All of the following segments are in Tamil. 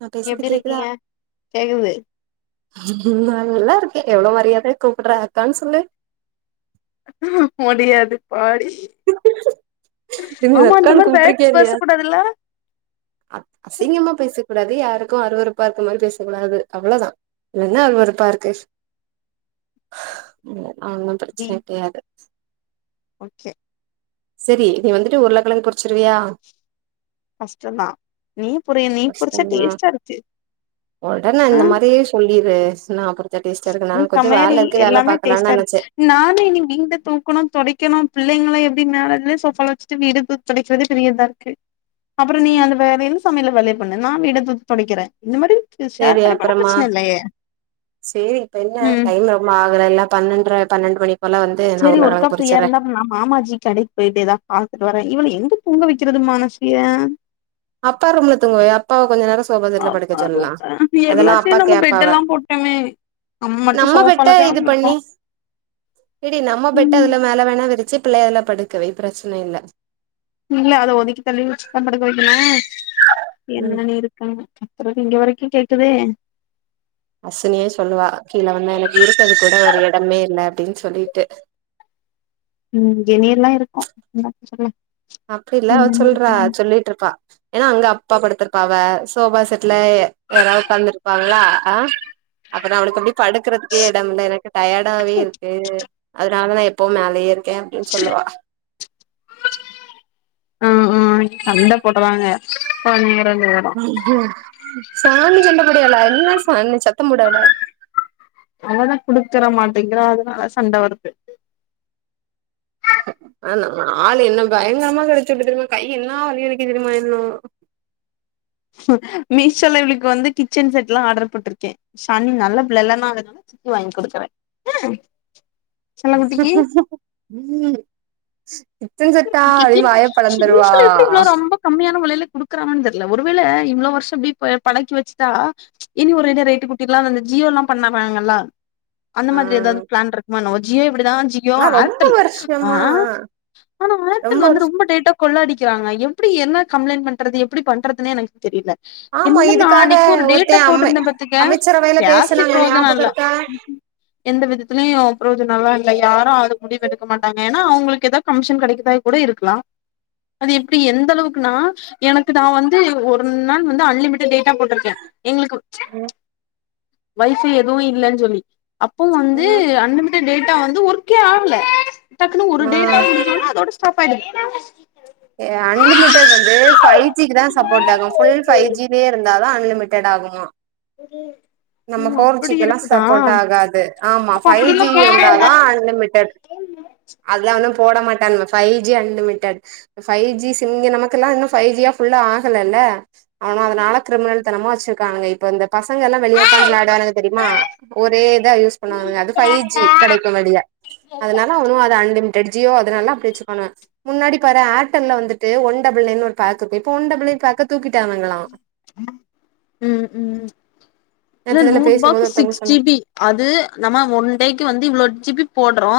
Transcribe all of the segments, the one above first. நா பேச்றது எப்டி கேக்குதா இருக்கீங்க கேக்குது நல்லாருக்கேங்க எவ்ளோ மரியாதையா கூப்பிட்றாங்கக்கான் சொல்லு முடியாது பாடி நீ ஆமா அந்த அக்கான்னு மாரி வேர்ட்ஸ் பேச கூடாதுல்ல அ அசிங்கமா பேசக் கூடாது யாருக்கு அருவருப்பா இருக்க மாரி பேசக்கூடாது அவ்ளதா இதுல என்ன அருவருப்பாருக்கு இல்ல அதலாம் டி பிரச்சன டையாது ஓகே செரி நீ வந்துட்டு உருளக்கெழங் பொரிச்சுருவியா கஷ்டந்தா நீயே பொரியே நீ பொரிச்சா கஷ்டமா டேஸ்ட்டாருக்கு ஆ புள்ளி ரேஸ் நாம் பொரிச்சா டேஸ்டாருக்கு நா கொஞ்ச வேலருக்கு வேல பாக்கலான் நெனச்சே நானு இனி வீட தூக்கணு தொடைக்கணு பிள்ளைங்கல எப்டி மேலேஜ்ல ஷோஃபால வச்சுட்டு வீட தூக் தொடைக்கிறது பெரிய இதாருக்கு அப்பற நீ அந்த வேலையலு சமையலு வேலைய பண்ணு நா வீட தூக் தொடைக்கிறே இந்த மேரி இது ஷேர் பண்ணி போனா அப்பறமா பிரச்சன இல்லயே செரி இப்ப என்ன டைம் ரொம்ப ஆகல இல்ல பன்னெண்ற பன்னெண்டு மணிக்கு போல வந்து நா செரி ஒர்க்கா உருளக்கெழங்கு பொரிச்சர்றே ஃப்ரீயா இருந்தா நா மாமாஜி கடைக் போய்டே தா பாத்துட்டு வரே இவள எங்க தூங்க வக்கிறது மனசிய அப்பா ரூம்ல தூங்க வை அப் அப்பாவ கொஞ்ச நேர சோபா செட்டுல படுக்க அப்பா சொல்லலா ரொம்ப அதெல்லா அப்பா எல்லாத்தையு நம்ம பெட் கேப்பாவ எல்லா போட்டோமே மட்டு நம்ம சோஃபால பெட்ட இது கெடந்து இருக்கோ பண்ணி இடி நம்ம பெட்டு அதுல மேல வேணா விரிச்சு பிள்ள எல்லா படுக்க வை பிரச்சனை இல்ல இல்ல அத ஒதுக்கி தள்ளி வச்சுதா படுக்க வைக்கணு ம் என்னன்ன இருக்குன்னு தெரி எனக்கு இங்க வரைக்கு கேக்குதே அஸ்னியே சொல்லுவா கீழே வந்தா எனக்கு இருக்கறதுக்கு கூட ஒரு இடமே இல்ல அப்டின் சொல்லிட்டு உம் வெநீர் எல்லா இருக்கு என்னத்த சொல்ல அப்டிலா அவ என்னன்னு சொல்றா இருக்கறாங்க சொல்லிட்டு இருப்பா ஏன்னா அவுங்க அப்பா படுத்திருப்பாவ சோபா செட்ல யாராவது உட்காந்துருப்பாங்களா ஆ அப்பதா அவளுக்கு அப்டி படுக்கறதுக்கே எடம் இல்ல எனக்கு டயர்டாவே இருக்கு அதனாலதா எப்பவு மேலயே இருக் ஏ அப்டின் சொல்லுவா ஆ ஆ சண்ட போடுறாங்க பனிரெண்டு வரோ ம் சாணி சண்ட போடயல என்ன சாணி சத்த போடாதா அததா குடுக்கற மாட்டேங்கிறா அதனால சண்ட வருது ஆ ஆள் என்ன பயங்கரமா கடிச்சு விட்டு தெரியுமா கை என்ன வலி வலிக்கு தெரியுமா இன்னோ மீஷோல இவளுக்கு வந்து கிச்சன் செட்லா ஆர்டர் போட்ருக்கே ஷன் நல்லா பிள்ளள நா அதுனால சித்தி வாங்கி குடுக்குறே ம் உம் கிச்சன் செட்டா அப்டி வய பொலந்துருவா மீஷோல எப்டி இவ்ளோ ரொம்ப கம்மியான வெலைல குடுக்குறாங்கனு தெரில ஒருவேள இந்த வருஷோ எப்டி பழக்கி வச்சுட்டா இனி ஒரு இது ரேட்டு கூட்டிர்லா அந்த ஜியோ எல்லா பண்ணாங்கல்லா அந்த ஆ மாரி ஏதாவது பிளான் இருக்குமா என்னவொ ஜியோ இப்டிதா ஜியோ ஆனா ரொம்ப ஏர்டெல் ஆ வருஷமா ஆனா ஏர்டல் வந்து ரொம்ப டேட்டா கொள்ளடிக்கிறாங்க எப்டி என்ன கம்ப்ளைண்ட் பண்றது எப்டி பண்றதுனே எனக்கு தெரில ஆமா இன்ன நா இதுக்காக அன்னைக்கு ஒரு டேட்டா ஒருத்தன் அம்மை போட்டிருந்த பாத்துக்க அமைச்சரவையில பேசி பேசுனாங்க பிரோஜனோ ஞாபகம் இல்ல இருக்கா எந்த விதத்துலயு ப்ரோஜனலா இல்ல யாரோ அதுக் முடிவு எடுக்க மாட்டாங்க ஏன்னா அவங்களுக்கு ஏது கமிஷன் கெடைக் இதா கூட இருக்கலா அது எப்டி எந்த அளவுக்குனா எனக்கு நா வந்து ஒரு நாள் வந்து அன்லிமிடட் டேட் போட்டிருக்கே எங்களுக்கு வயசு எதுவு இல்லன் சொல்லி அப்போ வந்து ம் அன்லிமிடட் டேட்டா வந்து ஒர்க்கே ஆகல டக்குன்னு ஒரு ஆ டேட்டா முடிஞ்ச ஒடனே ஸ்டாப் படி அன்லிமிட் வந்து ஃபைஜிக்கு தா சப்போர்ட் ஆகோ ஃபுல் ஃபைவ் ஜிலயே இருந்தா தா அன்லிமிட் ஆகுமா உம் நம்ம ஃபோர் ஜிக்குல்லா சப்போர்ட் ஆகாது ஆமா அப்ப ஃபைவ் ஜி அப்டில்லா போடவே இருந்தா தா அன்லிமிடெட் அதுலா வந்து போட மாட்டா நம்ம five G unlimited five G sim இங்க நமக்கெல்லா இன்னு ஃபைவ் ஜியா புல்லா ஆகலல்ல அகாதனால கிரிமினல் தனமா வச்சிருக்காங்க இப்ப இந்த பசங்க எல்லா வெளிய உக்காந்து வெளாடுணுவாங்க தெரியுமா ஒரே இதா யூஸ் பண்ணுவாங்க அது ஃபை ஜி கெடைக்கு வெளிய அதனால அவனு அது அன்லிமிடெட் ஜியோ அதனால அப்டி வச்ருக்காங்க முன்னாடி பாறே ஏர்டல்ல வந்துட்டு ஒன் டபுள் நைனு ஒரு பேக் இருக்கு இப்ப ஒன் டபுள் நைன் பேக்க தூக்கிட்டாங்களா ம் ம் இல்ல நேத்து இதுல பேசும்போது நூறுபாக்கு ஒருத்தவங்க சிக்ஸ் ஜி சொன்னாங்க பி அது நம்ம ஒன் டேக்கு வந்து இவ்ளோ ஜி பி போட்றோ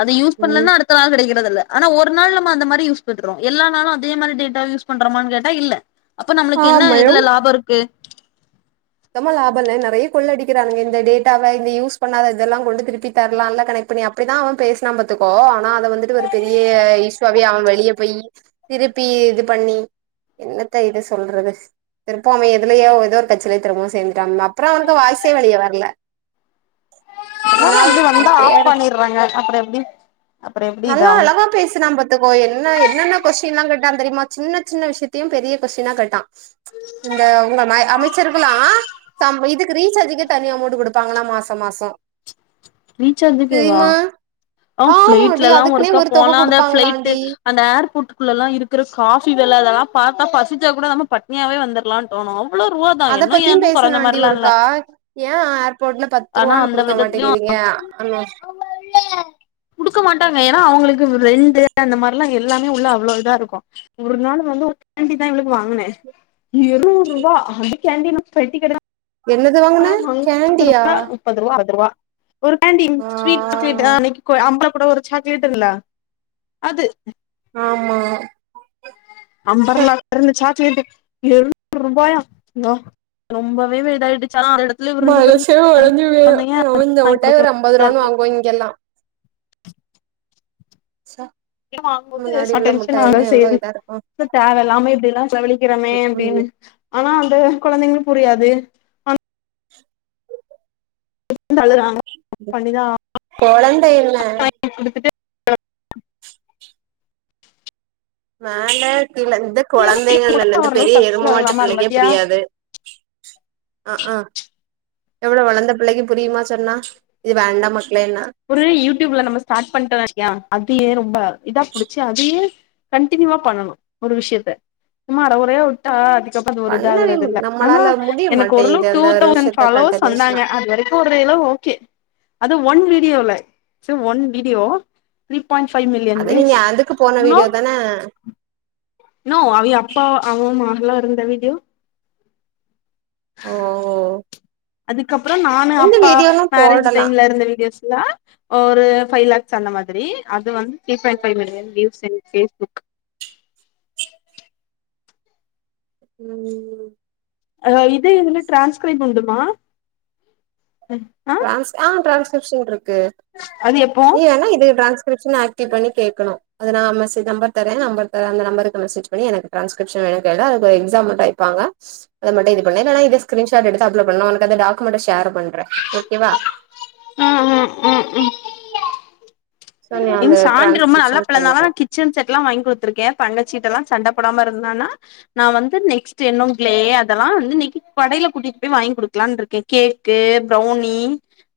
அது யூஸ் ம் பண்லனா அடுத் த்த நாள் கெடைக்றதுல்ல ஆனா ஒரு நாள் நம்ம அந்த மாரி யூஸ் பண்றோ எல்லா நாளு அதே மாரி டேட்டா யூஸ் பண்றமான்னு கேட்டா இல்ல அப்ப நம்மளுக்கு என்ன ஆமா இதுல லாப இருக்கு த்தமா லாபல்ல நெறையா கொள்ள அடிக்கிறானுங்க இந்த டேட்டாவ இந்த யூஸ் பண்ணாத இதெல்லா கொண்டு திருப்பி தர்லால கனெக்ட் பண்ணி அப் அப்டிதா அவ பேசுனா பாத்துக்கோ ஆனா அத வந்துட்டு ஒரு பெரிய இஷ்வாவே அவ வெளிய போயி திருப்பி இது பண்ணி என்னத்த இத சொல்றது திருப்போ அவ எதுலயோ எதோ ஒரு கட்ச் சிலே திரும்பவு சேர்ந்துடாம் அப்றோ அவனுக்கு வாய்சே வெளிய வர்ல ஒரு இருந்தாலு நாள் இப்டி அவ வந்தா ஆஃப் பேரு பண்ணிடுறாங்க அப்புறோ எப்டி அப்புறோ எப்டி நல்லா இதாவு அழகா பேசுனா பாத் துக்கோ என்ன என்னென்ன கொஷ்டின்லா கேட்டா தெரியுமா சின்ன சின்ன விஷ்யத்தையு பெரிய கொஷ்டினா கேட்டா இந்த உங்க மை அமித் துக்குலா சம் இதுக்கு ரீச்சார்ஜுக்கே தனி அமௌண்ட் குடுப்பாங்களா மாச மாசோ ரீச்சார்ஜுக்கேவா தெரியுமா ஆ ஆமாடி ஃப்ளைட்லலா அதுக்குன்னே ஒருக்கா ஒரு தொகை போனா அந்த ஃப்ளைட்டு குடுப்பாங்களாண்டி அந்த ஏர்போர்டுக்குள்ளலா இருக்குற காஃபி வெல இதெல்லா பாத்தா பசிச்சா கூட நம்ம பட்னியாவே வந்துர்லானு தோணு அவ்ளோ ரூவாதா அத இன்னு பத்தியு ஏன்னு கொறைஞ்ச பேசுனான்டி மாரிலா இல்ல ஒருக்கா ஏ அ ஆர்போர்ட்ல பத்து ஆனா ரூவான்னு அந்த குடுக்க விதத்துலயு மாட்டிங்கிறீங்க அன்னோ குடுக்க மாட்டாங்க ஏனா அவ்ங்களுக்கு ரெண்டு அந்த மார்லா எல்லாமே உள்ள அவ்ளோ இதா இருக்கு ஒரு நாள் வந்து ஒரு கேண்டி தா இவளுக்கு வாங்குனே எழுவ்ரூபா அந்த கேண்டி நா பெட்டி கடைதா என்னது வாங்குன கேண்டியா ரூபா முப்பது ரூவா அறுவதுரூவா ஒரு கேண்டி ஆ ஸ்வீட் [inaudible] அன்னக்கி கூ அம்பளக்கூட ஒரு சாக்லேட் இருக்குல அது ஆமா அம்பர்லா [inaudible] சாக்லேட்டு எழு [inaudible] ரூபாயா நா ரொம்பவே இதா இதாயிடுச்சு [unintelligible] மனசே ஒடஞ்சி போய்ரு இவ் இந்த வாங்கி முட்டாய் ஒரு அம்பது கொடுக்க ரூவான்னு இருக்கு வாங்குவோ இங்கெல்லா ச எட வாங்கும்போது சம் டென்சன் ஆகதா செய்யுது இதா இருக்கு துக்கு தேவ இல்லாமே இப்டிலா செல வழிக்கிறமே அப்டினு ம் ஆனா வந்து கொழந்தைங்ளுக்கு புரியாது [unintelligible] கொழந்தைன்ன அ குடுத்துட்டு மேல கீழ இந்த கொழந்தைங்கள்லலருந்து ஓரளவு பெரிய சக்சஸ் எருமமாட்டு ஆகலாமா பிள்ளைக்கே பாத்தியா புரியாது அ ஆ எவ்ளோ வளந்த பிள்ளைக்கு புரியுமா சொன்னா இது வேண்டா மக்ளேன்னா ஒரு யூட்யூப்ல நம்ம ஸ்டார்ட் பண்ட்டோ வச்சிக்யே அதுயே ரொம்ப இதா புடிச்சு அதயே கண்டினியூவா பண்ணணு ஒரு விஷ்யத்த சும்மா அரகொறையா ஒரு வுட்டா அதுக்கப்ற அது ஒரு பண்ணவே இதாகுறது முடி இல்ல ஆனா நம்மளால முடிய எனக்கு மாட்டேங்குது ஒரளுவு டூ அந்த ஒரு தவுசன் விஷயத்த ஃபாலோவர்ஸ் வந்தாங்க கண்டினியூஷனா அது வரைக் வரைக்கும் க்கு ஓரளவு ஓகே அது ஒன் வீடியோல so one video three point five million views இன்னு நா நோ அவிக அப்பா அவ மாெதல இருந்த வீடியோ ஓஓஓ அதுக்கப்றோ நானு அப்பா மேரேஜு போடலா டைம்ல இருந்த வீடியோஸ்லா ஒரு ஃபைவ் லேக்ஸ் அந்த மாதிரி அது வந்து three point five million views என்ன ஃபேஸ்புக் ம் அ இது இதுல டிரான்ஸ்கிரிப் உண்டுமா அ அ டிரான்ஸ் ஆ டிரான்ஸ்கிரிப்ஷன் ருக்கு அது எப்போ நீ வேணா இது டிரான்ஸ்கிரிப்ஷன் ஆ பண்ணி கேக்கணு அது நா மெசேஜ் நம்பர்தர நம்பர்தர அந்த நம்பருக்கு மெசேஜ் பண்ணி எனக்கு டிரான்ஸ்கிருப்சன் வேணும்னு கேளுஅதுக்ஒரு எக்ஸாம் வைப்பாங்க அத மட்டு இது பண்ண இல்லனா இத ஸ்கிருன்ஷாட் எடுத்து அப்லோட் பண்ணு நா உனக்கு அந்த டாக்குமெண்ட ஷேர் பண்ற ஓகே வா ம் ம் ம் ம் சோ நீ ண் அந்த சாந்து ரொம்ப நல்ல டிரான்ஸ்கிரிப்ஷன் புள்ளனாலான்த பண்ணிக்கோ கி கிச்சன் செட்ல்லா வாங்கி கூத்துருக்கே தங்கச்சீட்டெல்லா சண்டபோடம இருந்தான்னா நா வந்து நெக்ஸ்ட் என்னும் கிளே அதெல்லா வந்து இன்னிக்கி கடையில கூட்டிட்டு போய் வாங்கி குடுக்கலானுருக்கே கேக்கு ப்ரௌனி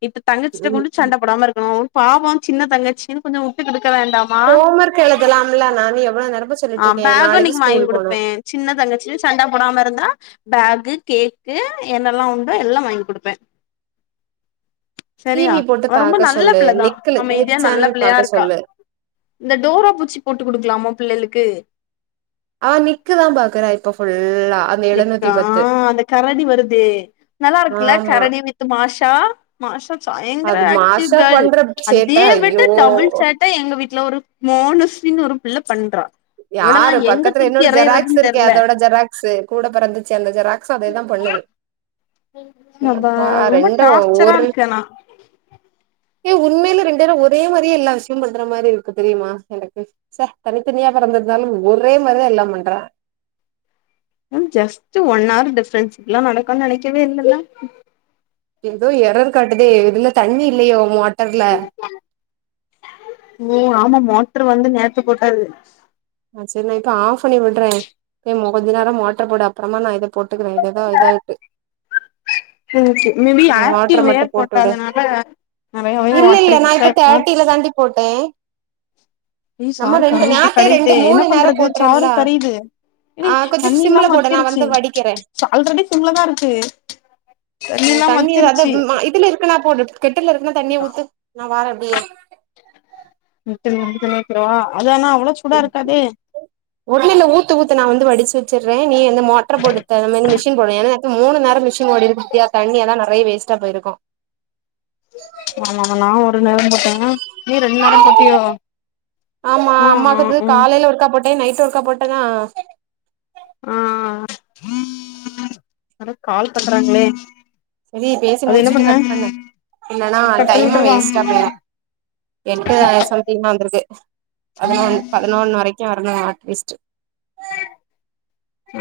இப்ப தங்கச்சிட்ட கொண்டு ம் சண்டபோடம இருக்கணு பாவோ சின்ன தங்கச்சுனு கொஞ்சோ உட்டு கொடுக்க வேண்டாம ஹோம் ஒர்க் எழுதலாம்ல நானு எவ்வளோ நேரமா ஆ சொல்லிட்டு இருக்கே பேகு நாளைக்கு இன்னைக்கு வாங்கி ஸ்கூல் போனு குடுப்பே சின்ன தங்கச்சினு சண்ட போடாம இருந்தா பேகு கேக் கு என்னெல்லா உண்டோ எல்லா வாங்கி குடுப்பே சரியா டிவி போட்டு அவன் ரொம்ப பாக்க நல்ல சொல்லு பிள்ள தா நிக்கலு நிக் அமைதியா நல்ல சேனல் பிள்ளையா பாக்க ருக்கா சொல்லு இந்த டோரா பூஜ்ஜி போட்டு குடுக்கலாமா பிள்ளைகளுக்கு ஆ நிக்கு தா பாக்குற இப்ப ஃபுல்லா அந்த நிக்கா எழுநூத்தி பத்து அந்த கரடி வருதே நல்லா இருக்குல்ல ஆமா கரடி வித்து மாஷா மாஷா சயங்கர அது மாசா ஆக்டிவ்கேள் பண்ற சேட்ட அதே விட்டு ஐயோ டபுள் சேட் ட எங்க வீட்ல ஒரு மோனஸி‌‍‍‌‌னு ஒரு பிள்ள பண்றா இவளெல்லா யாரு எங்க பக்கத்துல தூக்கி இன்னொரு ஜெராக்ஸ் எறையறதுன்னு இருக்கே தெர்ல அதோட ஜெராக் ஸ்சு கூட பிறந்துச்சே அந்த ஜெராக்ஸ்சு அதேதா பண்ணுது அப்ப பா ரொம்ப ரெண்டு டார்ச்சரா ஒரு இருக்கு ஆனா ஏ உண்மையில ரெண்டேரு ஒரே மாரிய எல்லா விஷயம் பண்ற மாரி இருக்கு தெரியுமா எனக்கு ச தனித்தனியா பொறந்திருந்தாலு ஒரே மாரிதா எல்லா பண்றா ம் ஜஸ்ட்டு ஒன் ஹார் டிஃப்ரன்ஸ் இப்டிலா நடக்கனு நனைக்கவே இல்லல்ல ஏதோ எர்ரர் காட்டுதே இதுல தண்ணி இல்லையோ மோட்டர்ல ஓ ஆமா மோட்டர் வந்து நேத்து போட்டது ஆ சரி நா இப்ப ஆஃப் பண்ணி விடுறே ஏமா கொஞ்ச நேரோ மோட்டர் போடு அப்பறமா நா இத போட்டுக்குறே இது எதோ இதா இருக்கு ம் ஓகே மேபி ஆக்டிவ் வேர் போட்டு விடு போட்டதனால நறையாவே இல்ல இல்ல நா வாட்ரிங்சா இப்ப இருக் மாத் தேர்ட்டில தாண்டி போட்டே நம்ம சாறு ரெண்டு கரையுது நாத்தே ரெண் டு கரையுதே என்ன மூணு நேரம் பண்றது சாறு போட்றேம்லா கரையுது ஏடி ஆ கொஞ்ச‌ தண்ணி சிம்ள இல்லாம போடு நா வத்திருச்சு வந்து வடிக்கிறே ஆல்ரெடி சிம்ல தா இருக்கு ஓ இல்லாம தண்ணி அத வத்திருச்சு ம் மா இதுல இருக்கனா போடு கெட்டில்ல இருக்குனா தண்ணிய ஊத்து நா வாரே அப்டியே கெட்டில்ல இருக்கதே ஊத்திரவா அது ஆனா அவ்ளோ சூடா இருக்காதே ஒன்னு இல்ல ஊத்து ஊத்து நா வந்து வடிச்சு வச்சிறே நீ வந்து மோட்டர போடு த ம் மிஷின் போடு ஏன்னா மூணு நேரோ மிஷின் ஓடிருக்கு பாத்தியா தண்ணியெல்லா நறைய வேஸ்டா போட்டிருக்கு ஆமா ஆமா நா ஒரு நேரோ போட்டங்க நீ ரெண்டு நேரம் போட்டியோ ஆமா அ அம்மாக்கு அ ம் காலையில ஒருக்கா போட்டே நைட் ஒர்க்கா போட்டனா ஆ ஆ யாரோ கால் பண்றாங்களே சரி பேசி அது என்ன முடிச்சுட்டு பண்ண கட் பண்ணு இல்லன்னா கட் பண்ணி டைமு விட்டுறவா வேஸ்டா போயிரு எட்டு சம்திங் தா வந்திருக்கு பதுனொன் பதுனொன்னு வரைக்கு வரணு அட்லீஸ்ட்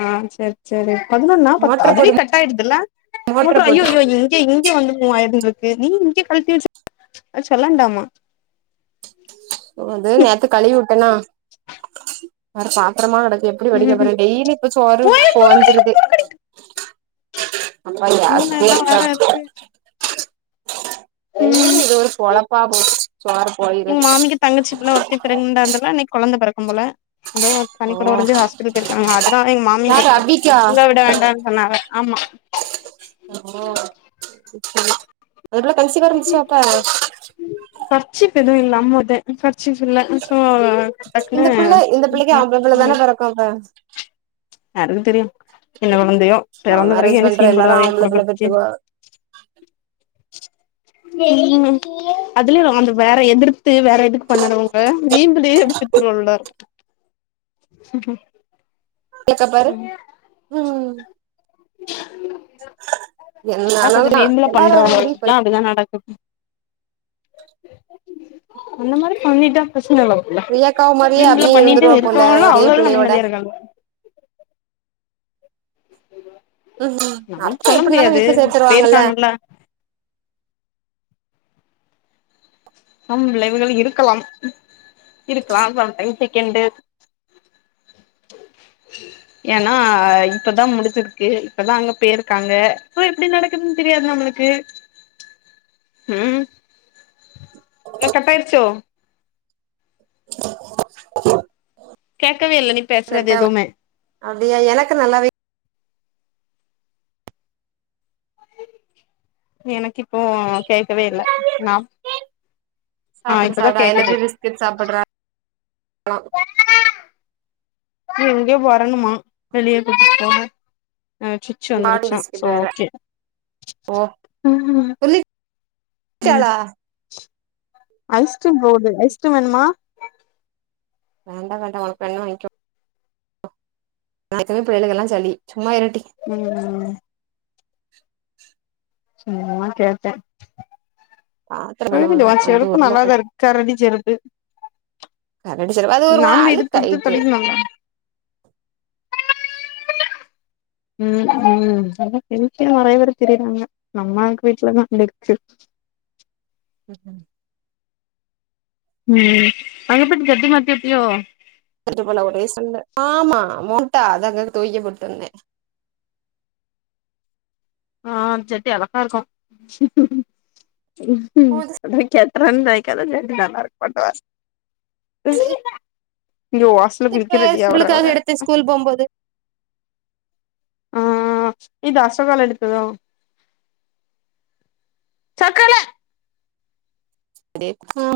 ஆ செர் செரி பதினொன்னா பத்தா மோட்ரு அதுவே போடு கட்டாயிடுதுல மோட்ரு மூட்றா போடு அய்யய்யோயிங் க இங்க வந்து மூவ் ஆயிர்னு இருக்கு நீ இங்க கழ்ட்டி வச்சா அது சொல்லாண்டாமா ஓ அது நேத்து கழுவி வுட்டேனா அட பாத்தரமா கடக்கு எப்டி வடிக்க ம் போறே டெய்லி இப்ப சோறு போய் புடுக்கடி பொகஞ்சுருது [inaudible] மூணு எல்லா வேற இருக்கு ம் டெய்லி இது ஒரு பொழப்பா போச்சு சோறு பொகைறது தங்கச்சிப்புள்ள ஒருத்தி பிரக்ணண்ட் டா இருந்தால இன்னக்கி கொழந்த பெறக்கு போல ஓ பனிக்கொடோ ஒடஞ்சி ஹாஸ்பிட்டல் போயிருக்காங்க அதனாலா எங்க யாரு மாமியார் அபிக்கா அங்க விட வேண்டான் சொன்னாங்க ஆமா ஓ சேரி சேரி அந்தப்புள்ள கன்சிவ் வா இருந்துச்சா அப்ப கர்ச்சிஃப் எது இல்லாம்மதே கர்ச்சிஃப் இல்ல ஸோ இந்த டக்குனுு பிள்ள இந்த பிள்ளைக்கு ஆம்பள [unintelligible] யாருக்கு தெரியு என்ன கொழந்தையோ லவ் பெறந்த பெறகு மேரேஜ் என்ன பண்ற சீன் எல்லாரு போடுவாக எ ஆம்பள புள்ள குடும்பத்துக்கே பெத்துக்கோ [inaudible] அதுலயு நம்ம இந்த வேற எதிர்த்து வேற எதுக்கு பண்ணாதவங்க வீம்பு [unintelligible] க்க பாரு ம் என்ன தா கொஞ்சொ ஆனாலுந்தா வீம்புல எல்லாரு பண்றோவங்களுக்குலா அப்டிதா நடக்கு அந்த மாரி பண்ணிட்டா பிரச்சன இல்ல ரியாக்காவ மாரியே வீம்புல அபியு பண்ணிட்டு இருந்துருவா போல இருப்பாளா ஒரே அவ்ளோளா பிள்ளையோட நிம்மதியா இருக்காங்க ம் அப்ப நம்மளுக்கு சொல்ல எப்டினாலு முடியாது வீட்ல சேத்துருவாங்கல்ல போயிருக்காங்கல்ல சம் விளைவுகள் இருக்கலாம் இருக்லா சம்டைம் செகண்டு அ [inaudible] ஏனா இப்பதா முடிச்சிருக்கு இப்பதா அங்க போய்ருக்காங்க எப்டி நடக்குதுன் தெரியாது நம்மளுக்கு ம் [inaudible] ம் ஏ கட்டாயிட்ச்சோ கேக்கவே இல்ல நீ பேசுறது கட்டா எதுவுமே அப்டியா எனக்கு நல்லாவே எனக்கு இப்போ கேக்கவே இல்ல நா ஆ சாப்ட்டுடு இப்பதா சாப்டு ஐ லவ் கேக்குது யு பிஸ்கட் சாப்புட்றா எங்க வரணுமா வெளிய கூட்டிட்டு போக சு ச்சு காட்டன் வந்துருச்சா பிஸ்கட் சோ வேற ஓகே ஓ [unintelligible] ஐஸ்க்ரீம் போது ஐஸ்க்ரீம் வேணுமா வேண்டா வேண்டா ஒனக் வேண்ணா வாய்ன்க்கோ ஒனக்கு பிள்ளைளுகெல்லா சளி சும்மா இருட்டி ம் சும்மா கேட்டே பாத்திர கழுவணு திருடிடவா வந்து செருப்பு உருளக்கெழ நல்லாதாருக்கு கரடி செருப்பு கரடிச்சிரு அது ஒரு மாரி நானு எடுத்துத்து அழுக்காயிட்டு தடகினாங்க டெம்ட்டியா நறைய பேர் திரியுறாங்க நம்மள்கு வீட்லதா இருக்கு ம் அனுப்புக் ஜட்டி மாத்தி ஊட்டியோ வீட்டுக்குள்ள ஒரே சண்ட ஆமா மோட்டா அது அங்க தொவைக்க போட்டு வந்தே ஆ ஜட்டி அழகாருக்கு அதே ஜட்ரொன் தொவைகாத ஜட்டி [unintelligible] இந்த வாசல் குளிக்க ரெடி ஆவறா அவ ல் போம்போது ஆ இது அசோகால எடுத்ததோ சக்கர அ